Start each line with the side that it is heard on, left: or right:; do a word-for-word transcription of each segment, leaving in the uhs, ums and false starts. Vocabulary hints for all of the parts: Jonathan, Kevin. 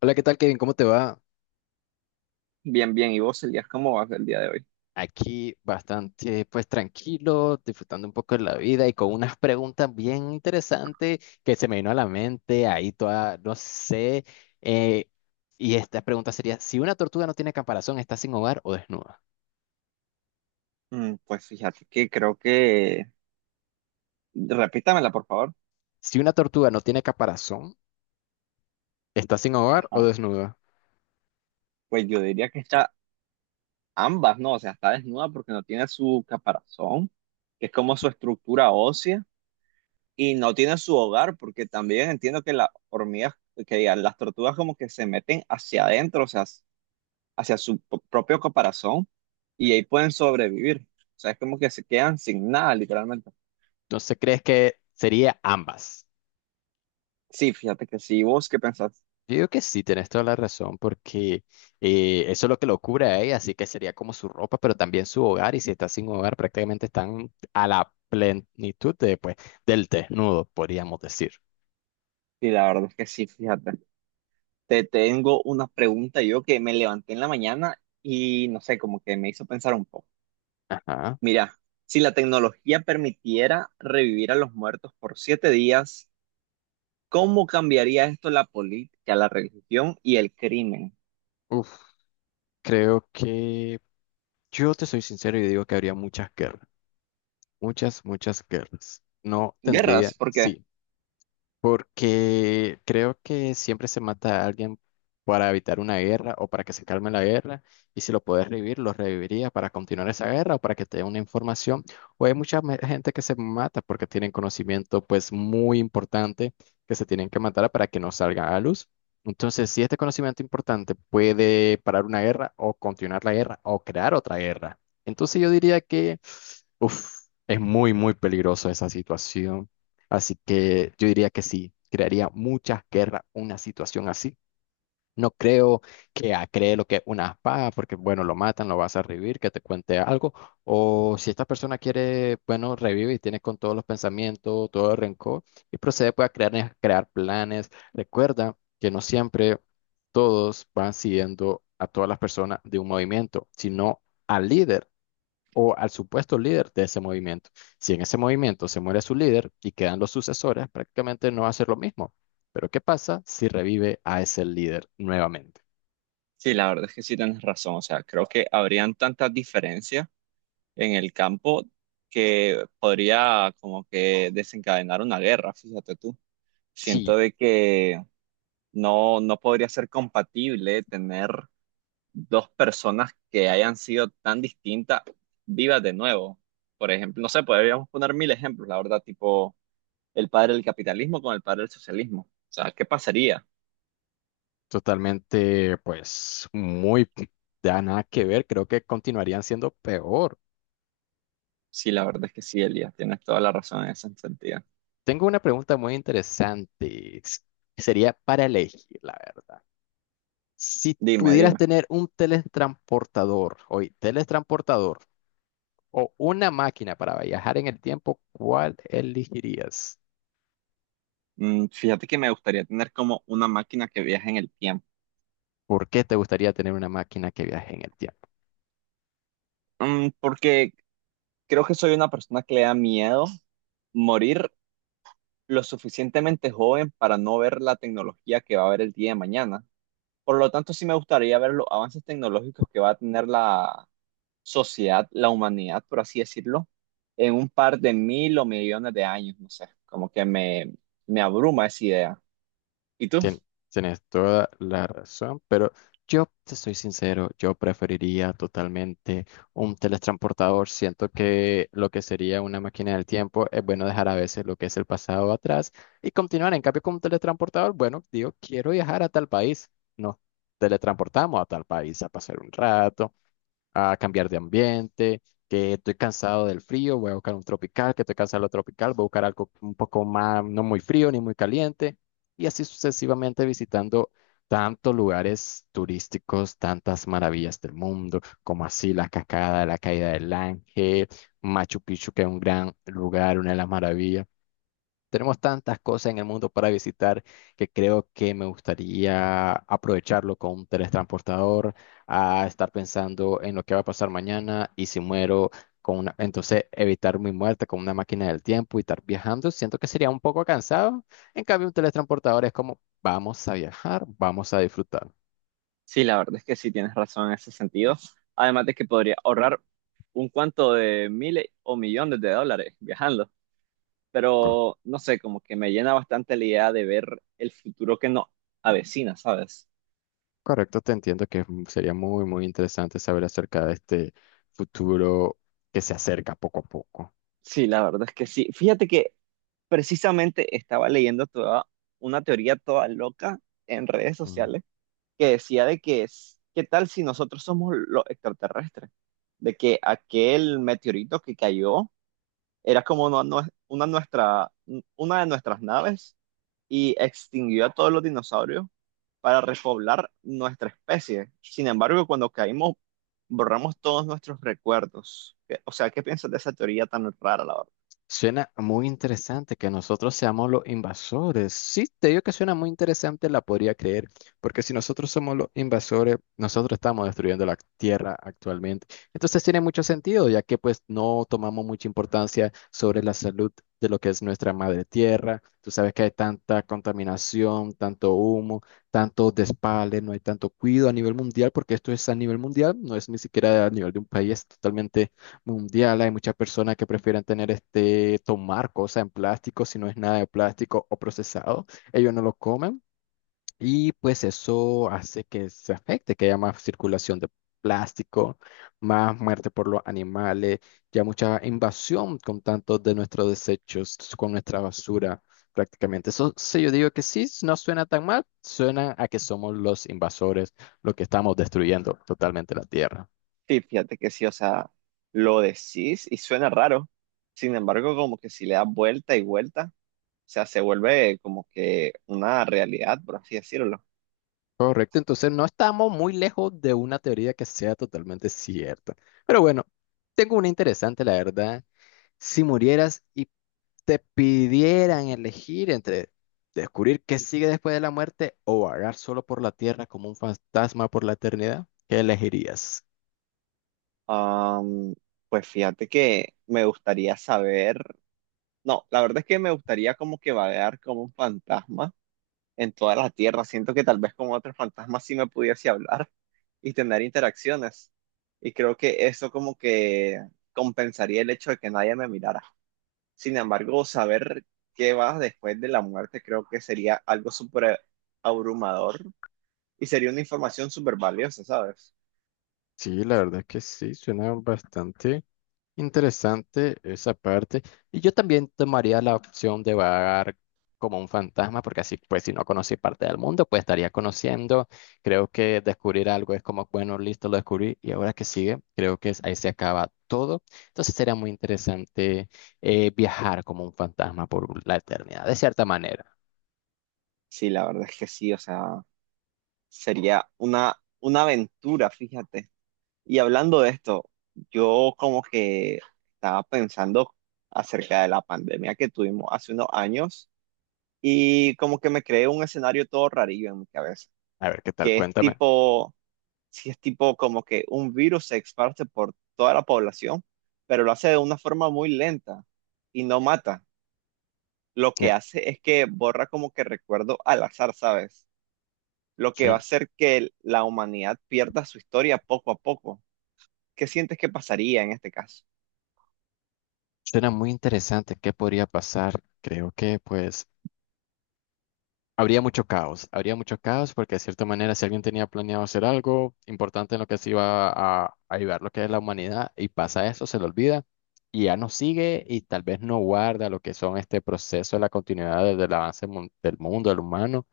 left: Hola, ¿qué tal, Kevin? ¿Cómo te va?
right: Bien, bien. ¿Y vos, Elías, cómo vas el día de hoy?
left: Aquí bastante, pues tranquilo, disfrutando un poco de la vida y con unas preguntas bien interesantes que se me vino a la mente, ahí toda, no sé. eh, y esta pregunta sería, si una tortuga no tiene caparazón, ¿está sin hogar o desnuda?
right: Mm, pues fíjate que creo que... Repítamela, por favor.
left: Si una tortuga no tiene caparazón, ¿está sin hogar o
right: Ajá.
left: desnuda?
right: Pues yo diría que está ambas, ¿no? O sea, está desnuda porque no tiene su caparazón, que es como su estructura ósea, y no tiene su hogar porque también entiendo que las hormigas, que ya, las tortugas como que se meten hacia adentro, o sea, hacia su p- propio caparazón, y ahí pueden sobrevivir. O sea, es como que se quedan sin nada, literalmente.
left: Entonces, ¿crees que sería ambas?
right: Sí, fíjate que sí. ¿Y ¿Vos qué pensás?
left: Yo digo que sí, tenés toda la razón, porque eh, eso es lo que lo cubre a ella, así que sería como su ropa, pero también su hogar, y si está sin hogar, prácticamente están a la plenitud de, pues, del desnudo, podríamos decir.
right: Sí, la verdad es que sí, fíjate. Te tengo una pregunta yo que me levanté en la mañana y no sé, como que me hizo pensar un poco.
left: Ajá.
right: Mira, si la tecnología permitiera revivir a los muertos por siete días, ¿cómo cambiaría esto la política, la religión y el crimen?
left: Uf, creo que yo te soy sincero y digo que habría muchas guerras, muchas, muchas guerras. No tendría,
right: Guerras, porque
left: sí. Porque creo que siempre se mata a alguien para evitar una guerra o para que se calme la guerra, y si lo puedes revivir, lo reviviría para continuar esa guerra o para que te dé una información. O hay mucha me- gente que se mata porque tienen conocimiento pues muy importante que se tienen que matar para que no salga a luz. Entonces, si este conocimiento importante puede parar una guerra o continuar la guerra o crear otra guerra, entonces yo diría que uf, es muy, muy peligroso esa situación. Así que yo diría que sí, crearía muchas guerras una situación así. No creo que ah, cree lo que es una espada, porque bueno, lo matan, lo vas a revivir, que te cuente algo. O si esta persona quiere, bueno, revive y tiene con todos los pensamientos, todo el rencor, y procede pues, a crear, eh, crear planes. Recuerda que no siempre todos van siguiendo a todas las personas de un movimiento, sino al líder o al supuesto líder de ese movimiento. Si en ese movimiento se muere su líder y quedan los sucesores, prácticamente no va a ser lo mismo. Pero ¿qué pasa si revive a ese líder nuevamente?
right: sí, la verdad es que sí tienes razón. O sea, creo que habrían tantas diferencias en el campo que podría como que desencadenar una guerra, fíjate tú.
left: Sí,
right: Siento de que no, no podría ser compatible tener dos personas que hayan sido tan distintas vivas de nuevo. Por ejemplo, no sé, podríamos poner mil ejemplos, la verdad, tipo el padre del capitalismo con el padre del socialismo. O sea, ¿qué pasaría?
left: totalmente, pues muy, ya nada que ver, creo que continuarían siendo peor.
right: Sí, la verdad es que sí, Elías, tienes toda la razón en ese sentido.
left: Tengo una pregunta muy interesante, que sería para elegir, la verdad. Si
right: Dime,
left: pudieras
right: dime.
left: tener un teletransportador, hoy, teletransportador, o una máquina para viajar en el tiempo, ¿cuál elegirías?
right: Mm, fíjate que me gustaría tener como una máquina que viaje en el tiempo.
left: ¿Por qué te gustaría tener una máquina que viaje en el tiempo?
right: Mm, porque creo que soy una persona que le da miedo morir lo suficientemente joven para no ver la tecnología que va a haber el día de mañana. Por lo tanto, sí me gustaría ver los avances tecnológicos que va a tener la sociedad, la humanidad, por así decirlo, en un par de mil o millones de años, no sé, como que me, me abruma esa idea. ¿Y tú?
left: Tien- Tienes toda la razón, pero yo te soy sincero, yo preferiría totalmente un teletransportador. Siento que lo que sería una máquina del tiempo es bueno dejar a veces lo que es el pasado atrás y continuar. En cambio, con un teletransportador, bueno, digo, quiero viajar a tal país. No teletransportamos a tal país a pasar un rato a cambiar de ambiente, que estoy cansado del frío, voy a buscar un tropical, que estoy cansado de lo tropical, voy a buscar algo un poco más, no muy frío ni muy caliente, y así sucesivamente visitando tantos lugares turísticos, tantas maravillas del mundo, como así la cascada, la caída del Ángel, Machu Picchu, que es un gran lugar, una de las maravillas. Tenemos tantas cosas en el mundo para visitar que creo que me gustaría aprovecharlo con un teletransportador, a estar pensando en lo que va a pasar mañana y si muero con una, entonces evitar mi muerte con una máquina del tiempo y estar viajando. Siento que sería un poco cansado. En cambio, un teletransportador es como vamos a viajar, vamos a disfrutar.
right: Sí, la verdad es que sí tienes razón en ese sentido. Además de que podría ahorrar un cuanto de miles o millones de dólares viajando.
left: Co-
right: Pero no sé, como que me llena bastante la idea de ver el futuro que nos avecina, ¿sabes?
left: Correcto, te entiendo que sería muy, muy interesante saber acerca de este futuro que se acerca poco a poco.
right: Sí, la verdad es que sí. Fíjate que precisamente estaba leyendo toda una teoría toda loca en redes
left: Mm.
right: sociales que decía de que es, ¿qué tal si nosotros somos los extraterrestres? De que aquel meteorito que cayó era como una, nue- una, nuestra, una de nuestras naves y extinguió a todos los dinosaurios para repoblar nuestra especie. Sin embargo, cuando caímos, borramos todos nuestros recuerdos. ¿Qué- O sea, ¿qué piensas de esa teoría tan rara, la verdad?
left: Suena muy interesante que nosotros seamos los invasores. Sí, te digo que suena muy interesante, la podría creer, porque si nosotros somos los invasores, nosotros estamos destruyendo la tierra actualmente. Entonces tiene mucho sentido, ya que pues no tomamos mucha importancia sobre la salud de lo que es nuestra madre tierra. Tú sabes que hay tanta contaminación, tanto humo, tanto despale, no hay tanto cuidado a nivel mundial, porque esto es a nivel mundial, no es ni siquiera a nivel de un país, totalmente mundial. Hay muchas personas que prefieren tener este, tomar cosas en plástico, si no es nada de plástico o procesado, ellos no lo comen y pues eso hace que se afecte, que haya más circulación de plástico, más muerte por los animales, ya mucha invasión con tantos de nuestros desechos, con nuestra basura. Prácticamente. Eso sí, yo digo que sí, no suena tan mal, suena a que somos los invasores, los que estamos destruyendo totalmente la tierra.
right: Sí, fíjate que sí, o sea, lo decís y suena raro. Sin embargo, como que si le das vuelta y vuelta, o sea, se vuelve como que una realidad, por así decirlo.
left: Correcto, entonces no estamos muy lejos de una teoría que sea totalmente cierta. Pero bueno, tengo una interesante, la verdad. Si murieras y te pidieran elegir entre descubrir qué sigue después de la muerte o vagar solo por la tierra como un fantasma por la eternidad, ¿qué elegirías?
right: Am, pues fíjate que me gustaría saber, no, la verdad es que me gustaría como que vagar como un fantasma en toda la Tierra. Siento que tal vez con otros fantasmas sí me pudiese hablar y tener interacciones. Y creo que eso como que compensaría el hecho de que nadie me mirara. Sin embargo, saber qué va después de la muerte creo que sería algo súper abrumador y sería una información súper valiosa, ¿sabes?
left: Sí, la verdad que sí, suena bastante. Interesante esa parte. Y yo también tomaría la opción de vagar como un fantasma, porque así, pues, si no conocí parte del mundo, pues estaría conociendo. Creo que descubrir algo es como, bueno, listo, lo descubrí, y ahora que sigue, creo que es- ahí se acaba todo. Entonces sería muy interesante eh, viajar como un fantasma por la eternidad, de cierta manera.
right: Sí, la verdad es que sí, o sea, sería una, una aventura, fíjate. Y hablando de esto, yo como que estaba pensando acerca de la pandemia que tuvimos hace unos años y como que me creé un escenario todo rarillo en mi cabeza,
left: A ver, ¿qué tal?
right: que es
left: Cuéntame.
right: tipo, si es tipo como que un virus se esparce por toda la población, pero lo hace de una forma muy lenta y no mata. Lo que
left: Eh,
right: hace es que borra como que recuerdo al azar, ¿sabes? Lo
left: sí,
right: que va a hacer que la humanidad pierda su historia poco a poco. ¿Qué sientes que pasaría en este caso?
left: suena muy interesante. ¿Qué podría pasar? Creo que, pues. Habría mucho caos, habría mucho caos porque de cierta manera si alguien tenía planeado hacer algo importante en lo que se iba a, a ayudar lo que es la humanidad y pasa eso, se le olvida y ya no sigue y tal vez no guarda lo que son este proceso de la continuidad de- del avance mun- del mundo, del humano,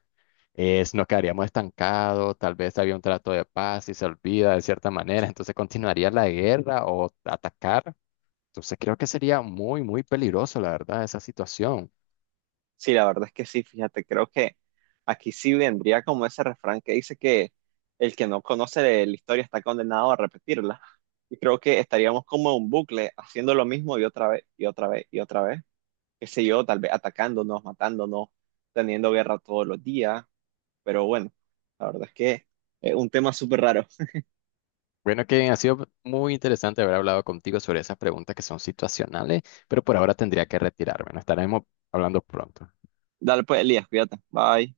left: es, nos quedaríamos estancados, tal vez había un trato de paz y se olvida de cierta manera, entonces continuaría la guerra o atacar. Entonces creo que sería muy, muy peligroso, la verdad, esa situación.
right: Sí, la verdad es que sí, fíjate, creo que aquí sí vendría como ese refrán que dice que el que no conoce de la historia está condenado a repetirla. Y creo que estaríamos como en un bucle haciendo lo mismo y otra vez, y otra vez, y otra vez. Qué sé yo, tal vez atacándonos, matándonos, teniendo guerra todos los días. Pero bueno, la verdad es que es un tema súper raro.
left: Bueno, Kevin, ha sido muy interesante haber hablado contigo sobre esas preguntas que son situacionales, pero por ahora tendría que retirarme. Nos estaremos hablando pronto.
right: Dale pues, Elías, cuídate. Bye.